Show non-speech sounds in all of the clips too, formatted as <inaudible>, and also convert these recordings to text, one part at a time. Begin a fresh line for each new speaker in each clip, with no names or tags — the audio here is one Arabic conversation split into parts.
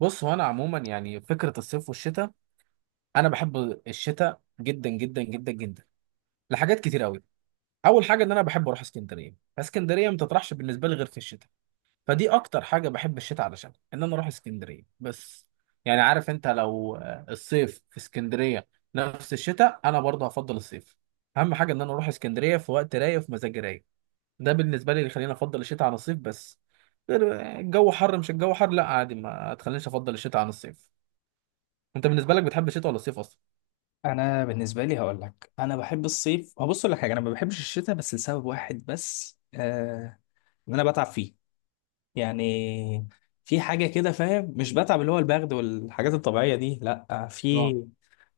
بص، هو انا عموما يعني فكره الصيف والشتاء، انا بحب الشتاء جدا جدا جدا جدا لحاجات كتير قوي. اول حاجه ان انا بحب اروح اسكندريه. اسكندريه ما تطرحش بالنسبه لي غير في الشتاء، فدي اكتر حاجه بحب الشتاء علشان ان انا اروح اسكندريه بس. يعني عارف انت لو الصيف في اسكندريه نفس الشتاء، انا برضه هفضل الصيف. اهم حاجه ان انا اروح اسكندريه في وقت رايق، في مزاج رايق. ده بالنسبه لي اللي يخليني افضل الشتاء عن الصيف بس. الجو حر، مش الجو حر لا عادي، ما تخلينيش افضل الشتاء عن الصيف. انت بالنسبه لك بتحب الشتاء ولا الصيف اصلا؟
انا بالنسبه لي هقول لك انا بحب الصيف. هبص لك حاجه، انا ما بحبش الشتاء بس لسبب واحد بس، ان انا بتعب فيه. يعني في حاجه كده، فاهم؟ مش بتعب اللي هو البرد والحاجات الطبيعيه دي، لا،
اه،
في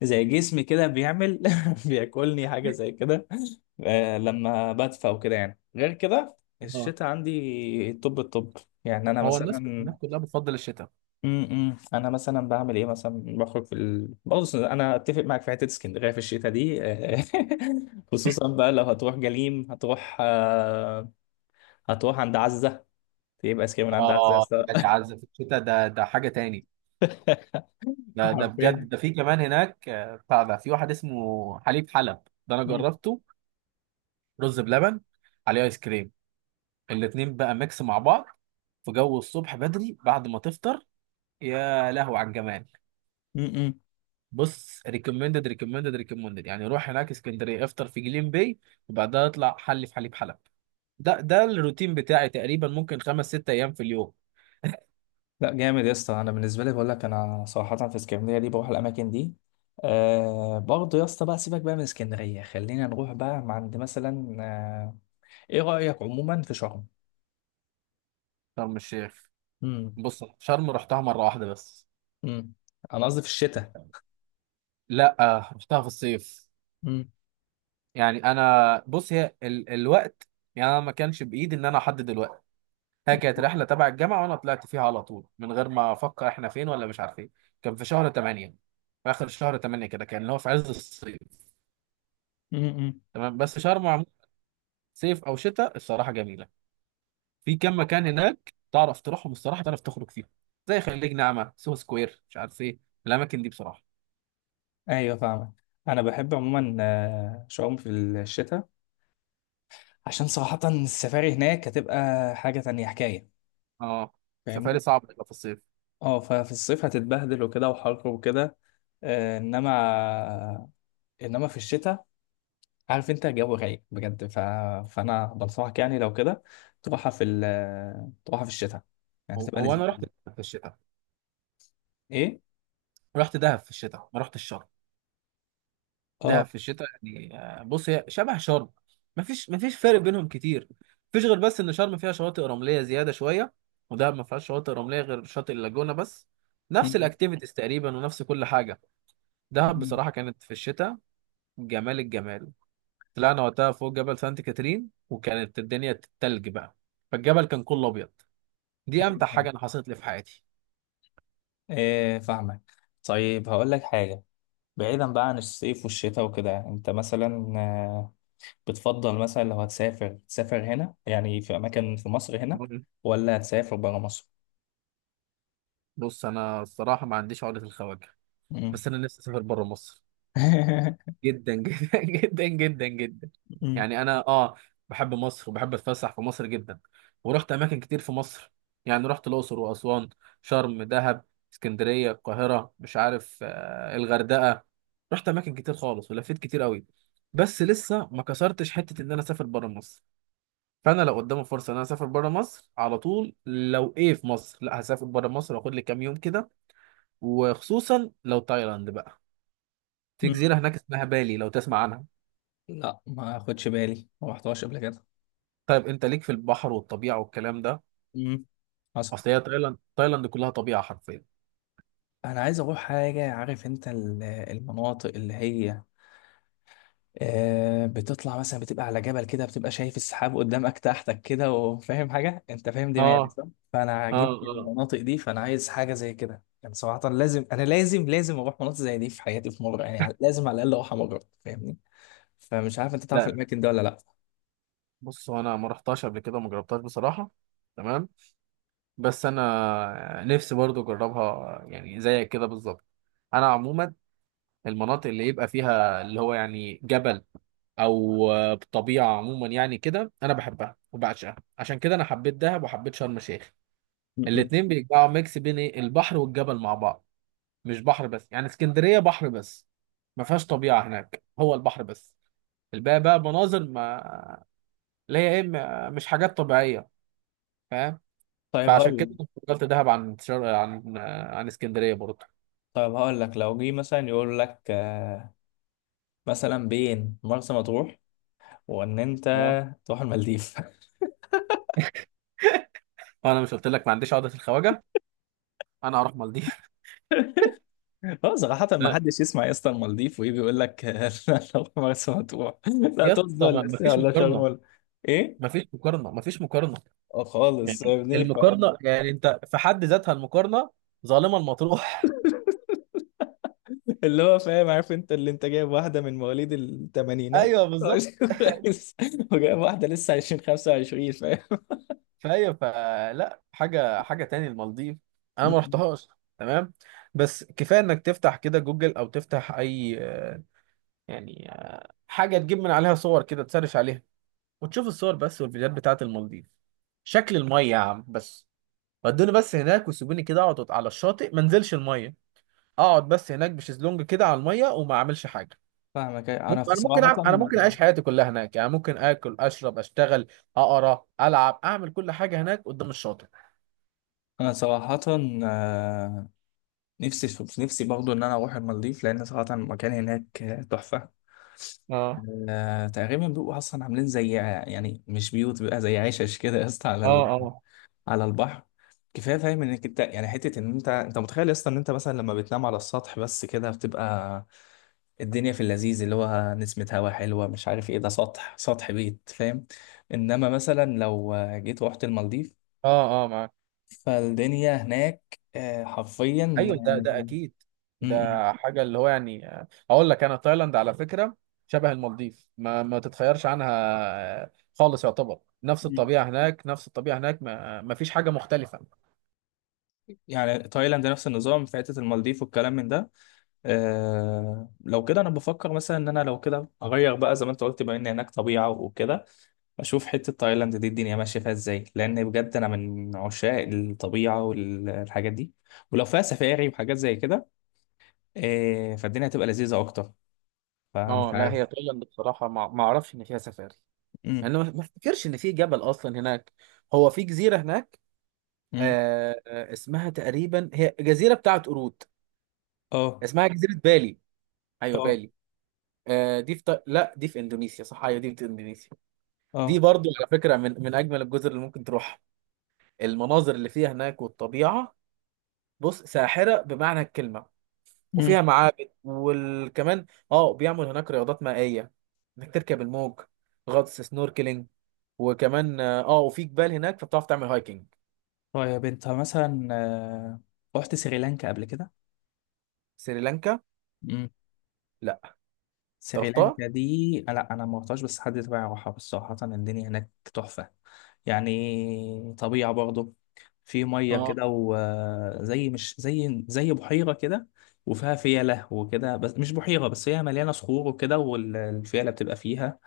زي جسمي كده بيعمل <laughs> بياكلني حاجه زي كده لما بدفى وكده. يعني غير كده
اه.
الشتاء عندي الطب. يعني انا
هو الناس
مثلا
الناس كلها بتفضل الشتاء.
انا مثلا بعمل ايه مثلا؟ بخرج بص، انا اتفق معاك في حته اسكندريه في الشتاء دي <laughs> خصوصا بقى لو هتروح جليم، هتروح هتروح عند عزه، تبقى اسكندريه من عند عزه يا
اه
اسطى.
بجد، عز في الشتاء ده حاجه تاني.
<laughs>
ده
حرفيا.
بجد، ده في كمان هناك بتاع ده، في واحد اسمه حليب حلب، ده انا
مم.
جربته. رز بلبن عليه ايس كريم، الاتنين بقى ميكس مع بعض، في جو الصبح بدري بعد ما تفطر، يا لهو على الجمال.
مم.
بص ريكومندد ريكومندد ريكومندد، يعني روح هناك اسكندريه، افطر في جليم باي، وبعدها اطلع حلي في حليب حلب. ده الروتين بتاعي تقريبا، ممكن خمس ست ايام في اليوم.
لا جامد يا اسطى. انا بالنسبه لي بقول لك، انا صراحه في اسكندريه دي بروح الاماكن دي. آه، برضه يا اسطى، بقى سيبك بقى من اسكندريه، خلينا نروح بقى عند مثلا ايه رايك عموما في شرم؟
شرم الشيخ؟
امم.
بص شرم رحتها مره واحده بس.
امم. انا قصدي في الشتاء.
لا، رحتها في الصيف.
امم.
يعني انا بص، هي الوقت، يعني انا ما كانش بايدي ان انا احدد الوقت. هي كانت رحله تبع الجامعه وانا طلعت فيها على طول، من غير ما افكر احنا فين ولا مش عارفين. كان في شهر 8، في اخر شهر 8 كده، كان اللي هو في عز الصيف.
امم، امم.
تمام، بس شرم عموماً، صيف او شتاء، الصراحه جميله. في كام مكان هناك تعرف تروحهم، الصراحه تعرف تخرج فيهم، زي خليج نعمه، سوهو سكوير، مش عارف ايه، الاماكن دي بصراحه.
ايوه، فاهمك. انا بحب عموما شعوم في الشتاء، عشان صراحة السفاري هناك هتبقى حاجة تانية، حكاية.
اه. سفاري
فاهمني؟
صعب تبقى في الصيف.
اه ففي الصيف هتتبهدل وكده وحر وكده، آه، انما، انما في الشتاء عارف انت الجو رايق بجد، فانا بنصحك، يعني لو كده تروحها في ال... تروحها في الشتاء، يعني
هو
تبقى
هو
لذيذة
انا
أوي.
رحت في الشتاء.
ايه؟
رحت دهب في الشتاء، ما رحتش شرم. دهب
اه.
في الشتاء، يعني بص هي شبه شرم، مفيش فرق بينهم كتير. مفيش غير بس ان شرم فيها شواطئ رمليه زياده شويه، ودهب ما فيهاش شواطئ رمليه غير شاطئ اللاجونه بس. نفس
م-
الاكتيفيتيز تقريبا، ونفس كل حاجه. دهب
م-
بصراحه كانت في الشتاء، جمال الجمال. طلعنا وقتها فوق جبل سانت كاترين، وكانت الدنيا تلج بقى، فالجبل كان كله ابيض. دي امتع
م-
حاجه انا حصلت لي في حياتي.
إيه، فاهمك. طيب هقول لك حاجة، بعيدا بقى عن الصيف والشتاء وكده، انت مثلا آه، بتفضل مثلا لو هتسافر تسافر هنا، يعني في اماكن في مصر هنا، ولا هتسافر برا مصر؟
بص انا الصراحه ما عنديش عقده الخواجه،
مم.
بس انا نفسي اسافر بره مصر
<laughs>
جدا جدا <laughs> جدا جدا جدا.
مم.
يعني انا بحب مصر وبحب اتفسح في مصر جدا، ورحت اماكن كتير في مصر. يعني رحت الاقصر واسوان، شرم، دهب، اسكندريه، القاهره، مش عارف الغردقه، رحت اماكن كتير خالص ولفيت كتير قوي. بس لسه ما كسرتش حته ان انا اسافر بره مصر. فانا لو قدامي فرصه ان انا اسافر بره مصر على طول، لو ايه في مصر لا هسافر بره مصر، واخد لي كام يوم كده، وخصوصا لو تايلاند بقى. في جزيره
مم.
هناك اسمها بالي، لو تسمع عنها.
لا، ما اخدش بالي، ما رحتهاش قبل كده.
طيب انت ليك في البحر والطبيعه والكلام ده.
مم. حصل.
اصل هي تايلاند كلها طبيعه حرفيا.
انا عايز اروح حاجه، عارف انت المناطق اللي هي آه، بتطلع مثلا بتبقى على جبل كده، بتبقى شايف السحاب قدامك تحتك كده، وفاهم حاجة، انت فاهم
اه،
دماغي صح؟ فانا
اه،
عاجبني
اه.
المناطق دي، فانا عايز حاجة زي كده. يعني صراحة لازم، انا لازم اروح مناطق زي دي في حياتي، في مرة يعني، لازم على الاقل اروح مرة، فاهمني؟ فمش عارف انت تعرف
لا،
الاماكن دي ولا لا.
بص هو انا ما رحتهاش قبل كده وما جربتهاش بصراحه. تمام، بس انا نفسي برضو اجربها يعني زيك كده بالظبط. انا عموما المناطق اللي يبقى فيها اللي هو يعني جبل او طبيعه عموما يعني، كده انا بحبها وبعشقها، عشان كده انا حبيت دهب وحبيت شرم الشيخ.
م- م.
الاتنين بيجمعوا ميكس بين ايه البحر والجبل مع بعض، مش بحر بس. يعني اسكندرية بحر بس، ما فيهاش طبيعة، هناك هو البحر بس. الباقي بقى مناظر، ما اللي هي ايه مش حاجات طبيعية، فاهم؟
طيب
فعشان
هقول لك
كده كنت فضلت دهب عن عن اسكندرية برضه.
طيب هقول لك، لو جه مثلا يقول لك آه، مثلا بين مرسى مطروح وان انت
اه.
تروح المالديف.
انا مش قلت لك ما عنديش عقدة الخواجة؟ انا هروح مالديف.
اه، صراحة ما
لا
حدش يسمع يا اسطى المالديف وايه، بيقول لك <laughs> لا، لو مرسى مطروح، لا
يا
طز،
اسطى، ما
ولا
ما
الساعة،
فيش
ولا شرم،
مقارنة،
ولا. ايه؟
ما فيش مقارنة، ما فيش مقارنة.
اه
يعني
خالص يا ابني، ف-
المقارنة، يعني انت في حد ذاتها المقارنة ظالمة المطروح.
<laughs> اللي هو فاهم، عارف انت اللي انت جايب واحدة من مواليد
<laughs>
الثمانينات،
ايوه بالظبط.
<laughs> وجايب واحدة لسه 20 25 فاهم؟
فهي فلا، حاجه حاجه تاني المالديف. انا ما
م-م.
رحتهاش. تمام، بس كفايه انك تفتح كده جوجل او تفتح اي يعني حاجه تجيب من عليها صور كده، تسرش عليها، وتشوف الصور بس والفيديوهات بتاعت المالديف. شكل الميه يا عم بس، ودوني بس هناك وسيبوني كده، اقعد على الشاطئ ما انزلش الميه. اقعد بس هناك بشезلونج كده على الميه، وما اعملش حاجه.
فاهمك. انا
ممكن
في
انا ممكن
صراحة،
أعمل... انا ممكن اعيش حياتي كلها هناك، يعني ممكن اكل، اشرب، اشتغل، اقرا، العب، اعمل كل حاجه هناك قدام الشاطئ.
انا صراحة آه، نفسي، برضه ان انا اروح المالديف. لان صراحة المكان هناك تحفة.
اه،
آه، تقريبا بيبقوا اصلا عاملين زي، يعني مش بيوت، بيبقى زي عشش كده يا اسطى
اه، اه.
على البحر. كفايه فاهم انك انت يعني حته ان انت متخيل يا اسطى ان انت مثلا لما بتنام على السطح بس كده، بتبقى الدنيا في اللذيذ اللي هو نسمة هوا حلوة، مش عارف ايه، ده سطح، سطح بيت، فاهم؟ انما مثلا لو جيت رحت المالديف،
اه، اه، معاك.
فالدنيا هناك آه، حرفيا
ايوه، ده
آه،
ده اكيد.
م- م-
ده حاجه اللي هو يعني، اقول لك انا تايلاند على فكره شبه المالديف، ما تتخيرش عنها آه، خالص. يعتبر نفس
م.
الطبيعه هناك، نفس الطبيعه هناك، ما فيش حاجه مختلفه.
يعني تايلاند نفس النظام في حتة المالديف والكلام من ده. آه لو كده، انا بفكر مثلا ان انا لو كده اغير بقى زي ما انت قلت، بما ان هناك طبيعه وكده، اشوف حته تايلاند دي الدنيا ماشيه فيها ازاي، لان بجد انا من عشاق الطبيعه والحاجات دي، ولو فيها سفاري وحاجات زي كده آه فالدنيا هتبقى لذيذه اكتر.
اه،
فمش
لا هي
عارف.
تايلاند بصراحه، ما اعرفش ان فيها سفاري.
امم.
يعني ما افتكرش ان في جبل اصلا هناك. هو في جزيره هناك،
امم.
اسمها تقريبا هي جزيره بتاعت قرود،
اه
اسمها جزيره بالي. ايوه
اه
بالي. لا، دي في اندونيسيا، صح، ايوه دي في اندونيسيا. دي
اه.
برضو على فكرة من أجمل الجزر اللي ممكن تروح. المناظر اللي فيها هناك والطبيعة، بص ساحرة بمعنى الكلمة.
امم.
وفيها معابد وكمان، اه، بيعمل هناك رياضات مائية، انك تركب الموج، غطس، سنوركلينج. وكمان وفي جبال هناك، فبتعرف تعمل هايكنج.
طيب انت مثلا رحت سريلانكا قبل كده؟
سريلانكا؟ لا. انت رحتها؟
سريلانكا دي لا، انا ما رحتهاش، بس حد تبعي راحها، بس صراحة الدنيا هناك تحفة. يعني طبيعة برضه، في مية
اه،
كده وزي، مش زي، زي بحيرة كده، وفيها فيلة وكده، بس مش بحيرة بس، هي مليانة صخور وكده والفيلة بتبقى فيها.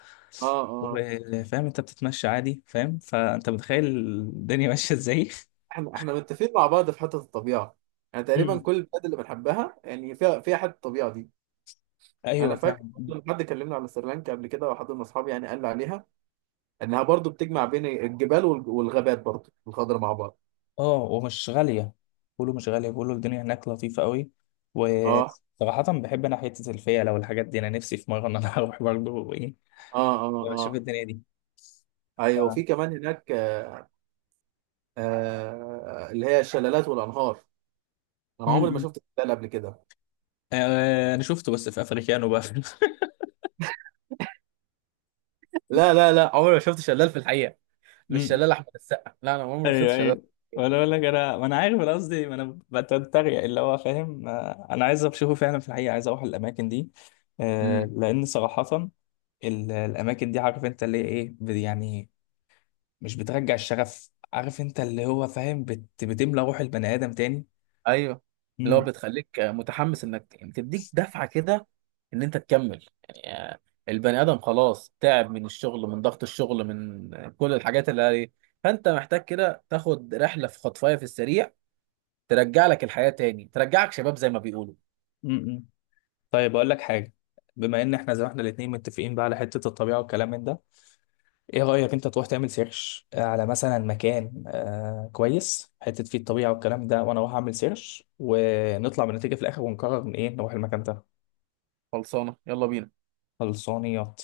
اه، اه.
وفاهم انت بتتمشى عادي، فاهم؟ فانت متخيل الدنيا ماشية ازاي.
احنا متفقين مع بعض في حته الطبيعه. يعني
<laughs>
تقريبا
مم.
كل البلاد اللي بنحبها يعني فيها حته الطبيعه دي. انا
ايوه،
فاكر
فاهم.
لما حد كلمنا على سريلانكا قبل كده، وحد من اصحابي يعني قال لي عليها انها برضو بتجمع بين الجبال والغابات برضو، الخضرة مع بعض.
اه ومش غالية، بيقولوا مش غالية، بيقولوا الدنيا هناك لطيفة قوي.
اه،
وصراحة بحب أنا حتة الفيلة والحاجات دي، أنا نفسي في مرة إن أنا <laughs> أروح برضه، وإيه،
اه، اه،
وأشوف
اه،
الدنيا دي. ف...
ايوه.
م-
وفي كمان هناك اللي هي الشلالات والانهار. انا عمري ما
م.
شفت شلال قبل كده.
آه، أنا شفته بس في أفريكانو بقى.
لا، لا، لا، عمري ما شفت شلال في الحقيقة.
<laughs> م-
مش
م.
شلال احمد السقا، لا انا عمري ما شفت
أيوه
شلال.
أيوه. وأنا أقول لك، أنا ما أنا عارف، أنا قصدي ما أنا بتريق اللي هو فاهم، آه، أنا عايز أشوفه فعلا في الحقيقة، عايز أروح الأماكن دي، آه، لأن صراحة الأماكن دي عارف أنت اللي هي إيه، يعني مش بترجع الشغف، عارف انت اللي هو فاهم، بتملى روح البني ادم تاني.
ايوه. اللي هو
امم.
بتخليك متحمس، انك يعني تديك دفعه كده، ان انت تكمل، يعني البني ادم خلاص تعب من الشغل، من ضغط الشغل، من كل الحاجات اللي عليه. فانت محتاج كده تاخد رحله في خطفايه في السريع، ترجع لك الحياه تاني، ترجعك شباب زي ما بيقولوا.
امم. طيب اقول لك حاجه، بما ان احنا زي ما احنا الاتنين متفقين بقى على حته الطبيعه والكلام من ده، ايه رايك انت تروح تعمل سيرش على مثلا مكان آه كويس، حته فيه الطبيعه والكلام ده، وانا اروح اعمل سيرش، ونطلع بنتيجه في الاخر، ونقرر من ايه نروح المكان ده.
خلصانه، يلا بينا.
خلصانيات.